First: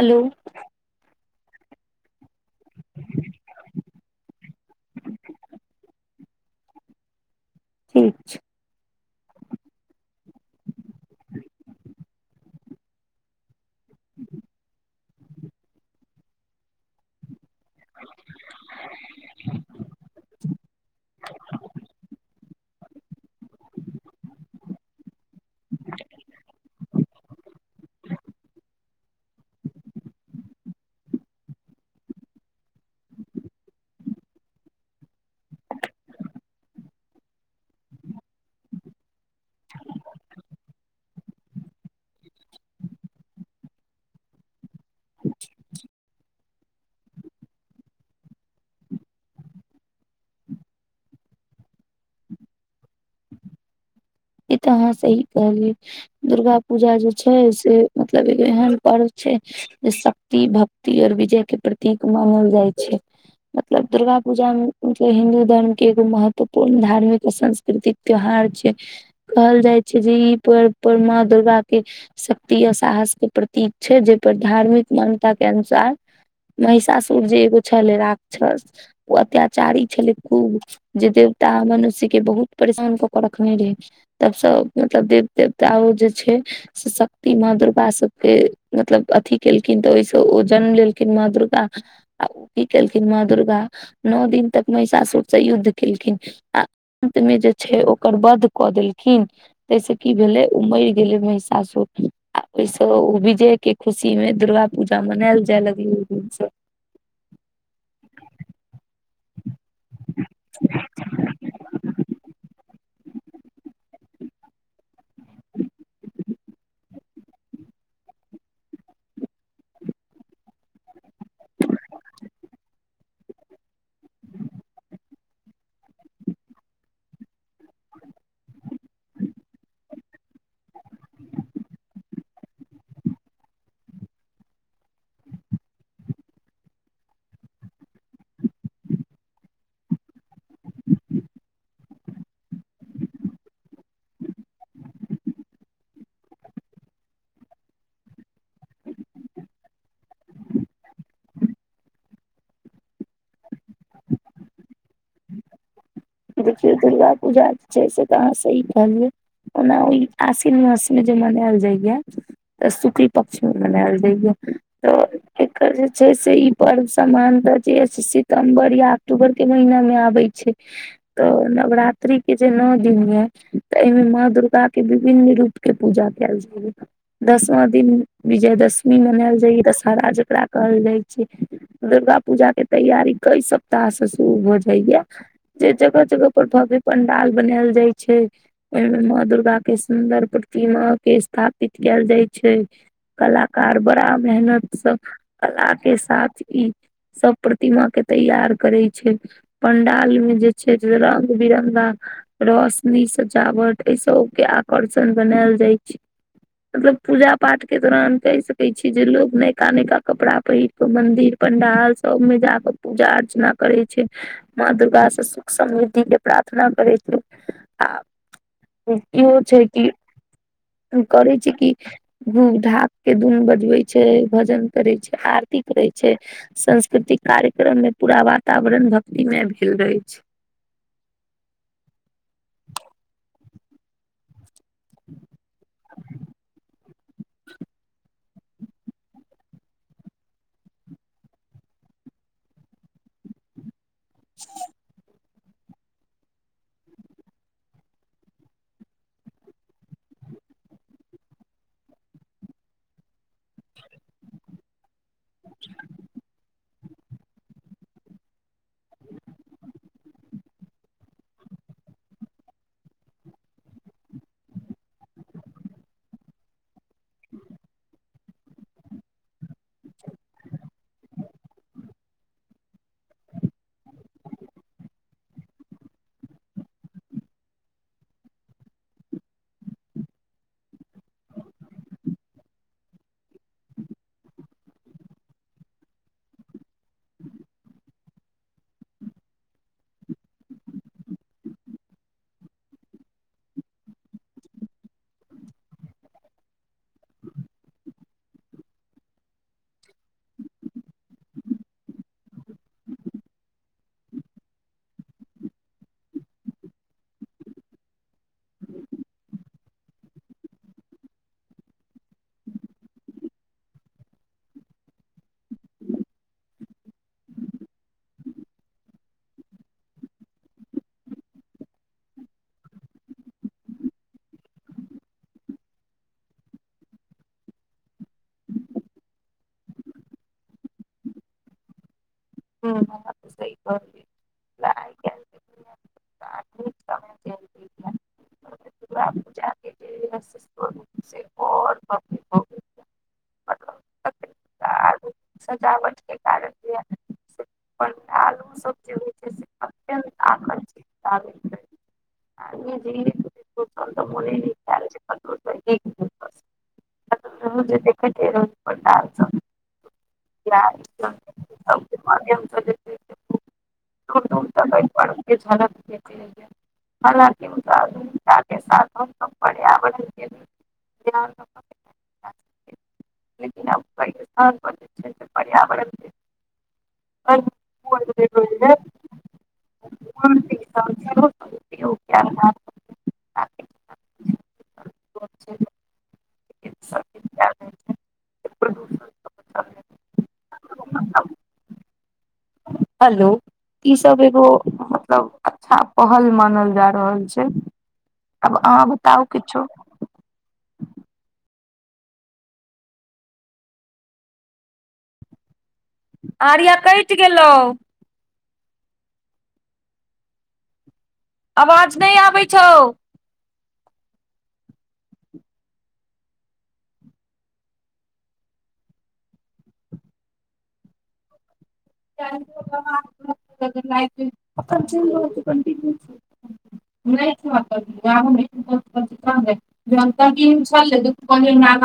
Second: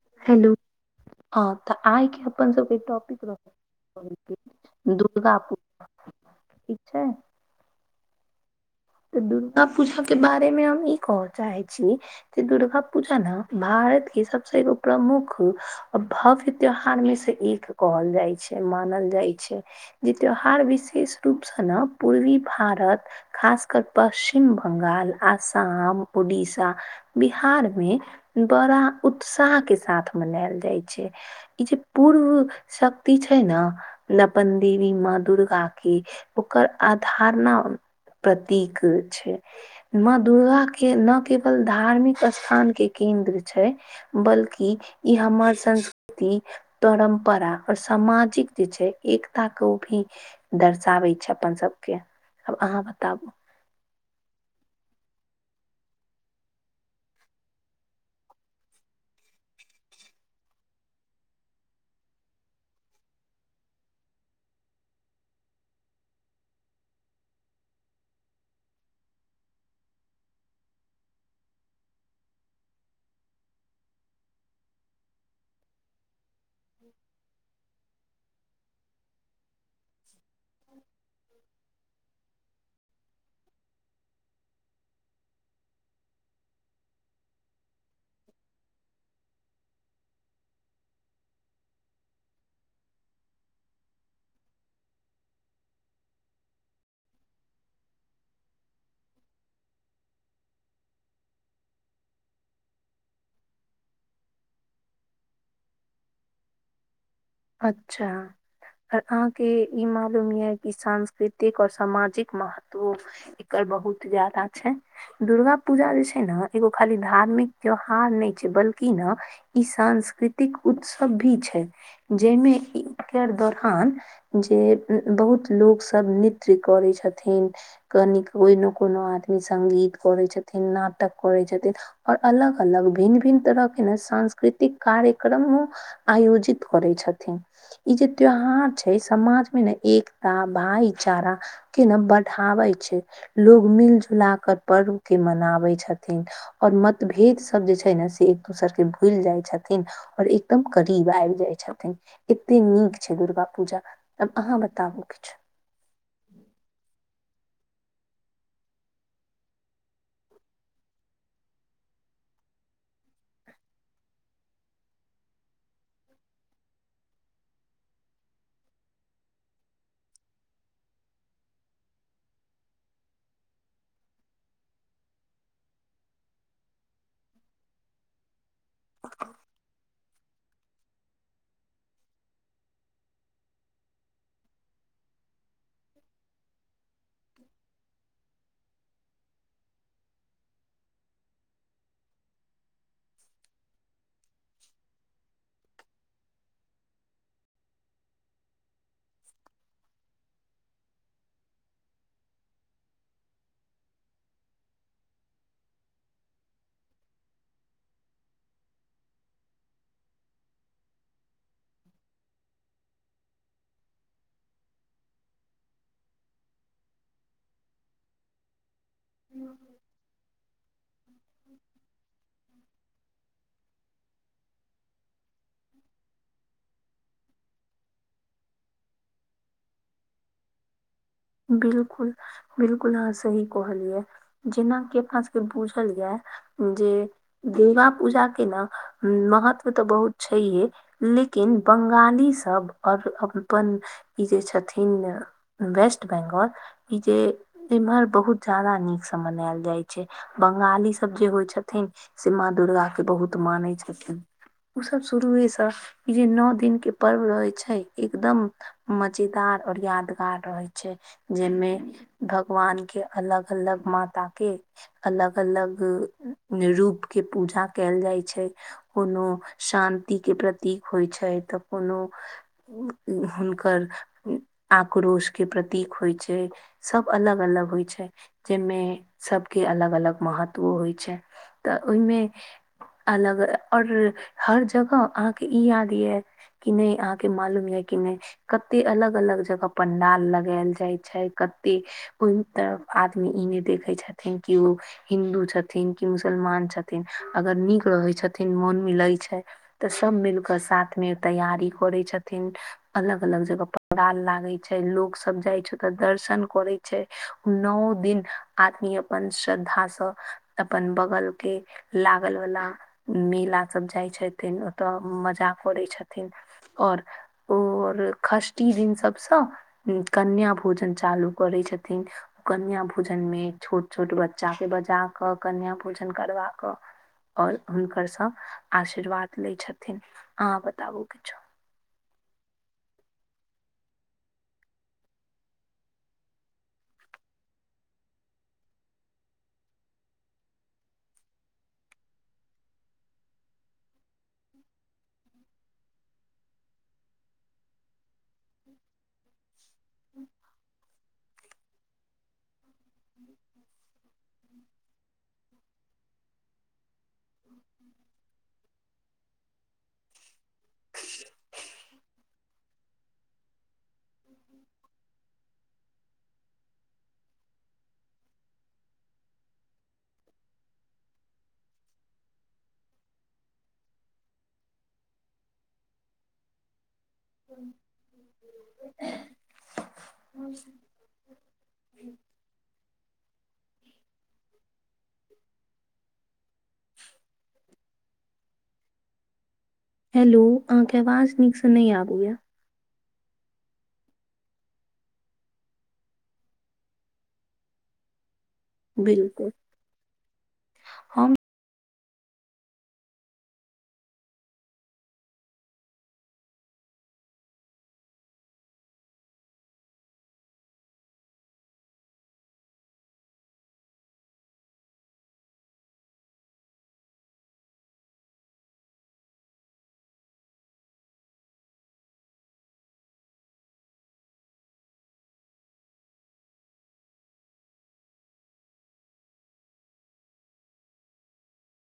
Hello हँ तऽ आइके अपन सबके टॉपिक दुर्ग दुर्गा पूजा ठीक छैय। ठीक छैय। तऽ दुर्गा पूजा के बारे मे हम ई कहय चाहे छी जे दुर्गा पूजा ने भारत के सबस एगो प्रमुख भव्य त्यौहार मे से एक कहल जाइ छैय मानल जाइ छैय जे त्यो विशेष रूप से ने पूर्वी भारत खास। पश्चिम बंगाल आसाम उड़ीसा बिहार मे बड़ा उत्साह के साथ मनायल जाइ छै ई जे पूर्व शक्ति छै ने वन देवी माँ दुर्गा के ओकर अधारना प्रति। प्रीक छै म दुर्गा के न केवल धार्मिक स्थान के केन्द्र छै बल्कि ई हमर संस्कृति परम्परा आओर सामाजिक जे छै एकता के ओ भी दर्शाबै छै अपन सबके आब अहाँ बताबु। ई तऽ अहाँ सही कहलियै दुर्गा पूजा जे छै से मतलब एगो एहन पर्व छै जे शक्ति भक्ति आओर विजयके प्रतीक मानल जाइ छै मतलब दुर्गा पूजामे मतलब हिन्दू धर्म के एगो महत्वपूर्ण धार्मिक आ सांस्कृतिक त्योहार छै। कहल जाइ छै जे ई पर्व पर माँ दुर्गाक के शक्ति आ साहस के प्रतीक छै जाहि पर धार्मिक मान्यता के अनुसार महिषासुर जे एगो छलै राक्षस ओ अत्याचारी छलै खूब जे देवता मनुष्य के बहुत परेशान कऽ के रखने रहे। तबसँ मतलब देव देवता ओ जे छै से शक्ति माँ दुर्गा सबके मतलब अथि केलखिन तऽ ओहिसँ ओ जन्म लेलखिन माँ दुर्गा आ ओ की केलखिन माँ दुर्गा नओ दिन तक महिषासुरसँ युद्ध केलखिन आ अन्त मे जे छै ओकर वध कऽ देलखिन। हूँ तैसे की भेलै ओ मरि गेलै महिषासुर आ ओहिसँ ओ विजय के खुशी मे दुर्गा पूजा मनायल जाय लगलै ओहि दिनसँ। अच्छा अ अहाके इ मालूम य कि सांस्कृतिक और सामाजिक महत्वो एकर बहुत ज्यादा छै, दुर्गा पूजा जे छै ने एगो खाली धार्मिक त्यौहार नहि छै, बल्कि ने ई सांस्कृतिक उत्सव भी छै। जाहिमे इ एकर दौरान जे उम्म बहुत लोक सब नृत्य करे छथिन, कनि कोनो- कोनो आदमी संगीत करे छथिन, ना। टक करे छथिन आओर। अलग अलग भिन्न- भिन्न तरह के नहि सांस्कृतिक कार्यक्रमो आयोजित करे छथिन, इ जे त्योहार छै समाज मे ने एकता भाईचारा के ने बढ़ाबे छै, लोग मिल जुला कर पर्व के मनावे छथिन और मतभेद सब जे छै ने से एक दोसर के भूलि जाय छथिन और एकदम करीब आबि जाय छथिन, एते नीक छै दुर्गा पूजा अब अहाँ बताबू किछु। देखियौ दुर्गा पूजा जे छै से तऽ अहाँ सही कहलियै ओना ओहि आश्विन मासमे जे मनायल जाइया तऽ शुक्ल पक्षमे मनायल जाइया तऽ एकर जे छै से ई पर्व सामान्यतः जे सितम्बर या अक्टूबरके महीनामे आबै छै। तऽ नवरात्रिक के जे नओ दिन या तऽ एहिमे माँ दुर्गाक के विभिन्न रूप के पूजा कायल जाइया, दसमा दिन विजय दशमी मनायल जाइया दशहरा जेकरा कहल जाइ छै, दुर्गा पूजा के तैयारी कई सप्ताह से शुरू भऽ जाइया जे जगह जगह पर भव्य पंडाल बनायल जाय छै, ओहि मे माँ दुर्गा के सुन्दर प्रतिमा के स्थापित कायल जाय छै, कलाकार बड़ा मेहनत स कला के साथ इ सभ प्रतिमा के तैयार करे छै, पंडाल में जे छै जे रंग बिरंगा रोशनी सजावट एहि सबके आकर्षण बनायल जाय छै, मतलब पूजा पाठ के दौरान कहि सके छी जे लोग नयका -नयका कपड़ा पहिर क मंदिर पंडाल सब में जाके पूजा अर्चना करे छै माँ दुर्गा से सु। समृद्धि के प्रार्थना करै छै आ इ इहो छै की इ करे छै कि [unintelligible] ढाक के दुनु बजबै छै, भजन करे छै, आरती करे छै, संस्कृतिक कार्यक्रम मे पूरा वातावरण भक्तिमय भेल रहे छै। बिलकुल -बिलकुल ह सही कहलिये। जेना की अपना सबके बुझल या जे दुर्गा पूजा के ने महत्व तऽ बहुत छैये, लेकिन बंगाली सब आओर अपन ई जेे छथिन ने वेस्ट ट बेंगोल ई जे इमहर बहुत जादा नीकसँ मनायल जाइ छै, बंगाली सब जे होइ छथिन से माँ दुर्गा के बहुत मानै छथिन ओ सब शुरुएसँ ई जे नओ दिन के पर्व रहे छै, एकदम मजेदार और यादगार रहे छै, जहिमे भगवान के अलग -अलग, माता के अलग अलग रूप के पूजा कायल जाइ छै, कोनो शान्ति के प्रतीक होइ छै, तऽ कोनो हुनकर आक्रोश के प्रतीक होइ छै, सब अलग अलग होइ छै जाहिमे सबके अलग अलग महत्व होइ छै, तऽ ओहिमे अलग और हर जगह अहाके ई याद या कि नहि अहाके मालूम या कि नहि कते अलग -अलग जगह पंडाल लगायल जाय छै कते कोहि तरफ आदमी ई ने देखे छथिन की ओ हिन्दू छथिन की मुसलमान छथिन, अगर नीक रहै छथिन, मोन मिलै छै तऽ सब मिल क साथ मे तैयारी करे छथिन, अलग अलग जगह पंडाल लागे छै लोक सब जाइ छै ओता दर्शन करै छै, नओ दिन आदमी अपन श्रद्धासँ, अपन बगल के लागल वाला मेला सब जाइ छथिन, ओता मजा करै छथिन और और खष्ठी दिन सबसँ कन्या भोजन चालू करै छथिन, कन्या भोजन मे छोट छोट बच्चा के बजा कऽ कन्या भोजन करबा कऽ आओर हुनकरसँ आशीर्वाद लै छथिन, अहां बताबू किछु। [unintelligible] मतलब तकरीबन सजावट के कारण [unintelligible] आलू सब जे होइ छै से अत्यंत ह। आकर्षित लागैत रहै जे सोचल तऽ मोने नहि ख्याल छै कतौ से एक दिवस कतौ जे देखैत रह पंडाल सब या [unintelligible] [unintelligible] माध्यम से जे छै से दूर दूर तक एहि [unintelligible] पर्व के झलक देखेले एलिये [unintelligible] आधुनिकता के साथ हम सभ पर्यावरण के ध्यान रखना चाहिए, लेकिन अब कई स्थान पर जे छै से पर्यावरण के अनुकूल जे होय छै पूर्ण विकास सेहो उपयोग कैल जा सकै छै, लेकिन सब कैल [unintelligible] जाय छै प्रदूषण हेलो अहाके आवाज मतलब नीकसँ नहि आबै या। हेलो ई सब एगो मतलब अच्छा पहल मानल जा रहल छै। अब अहाँ बताउ बिलकुल किछो। हम आर्या कैट गेलौ। आवाज नै आबै छौ। उ घर के लाइट उट ओकर जएल रहल छै कंटिन्यू छो, नै छो अपन गांव मे ऊपर तुपर से [unintelligible] आगा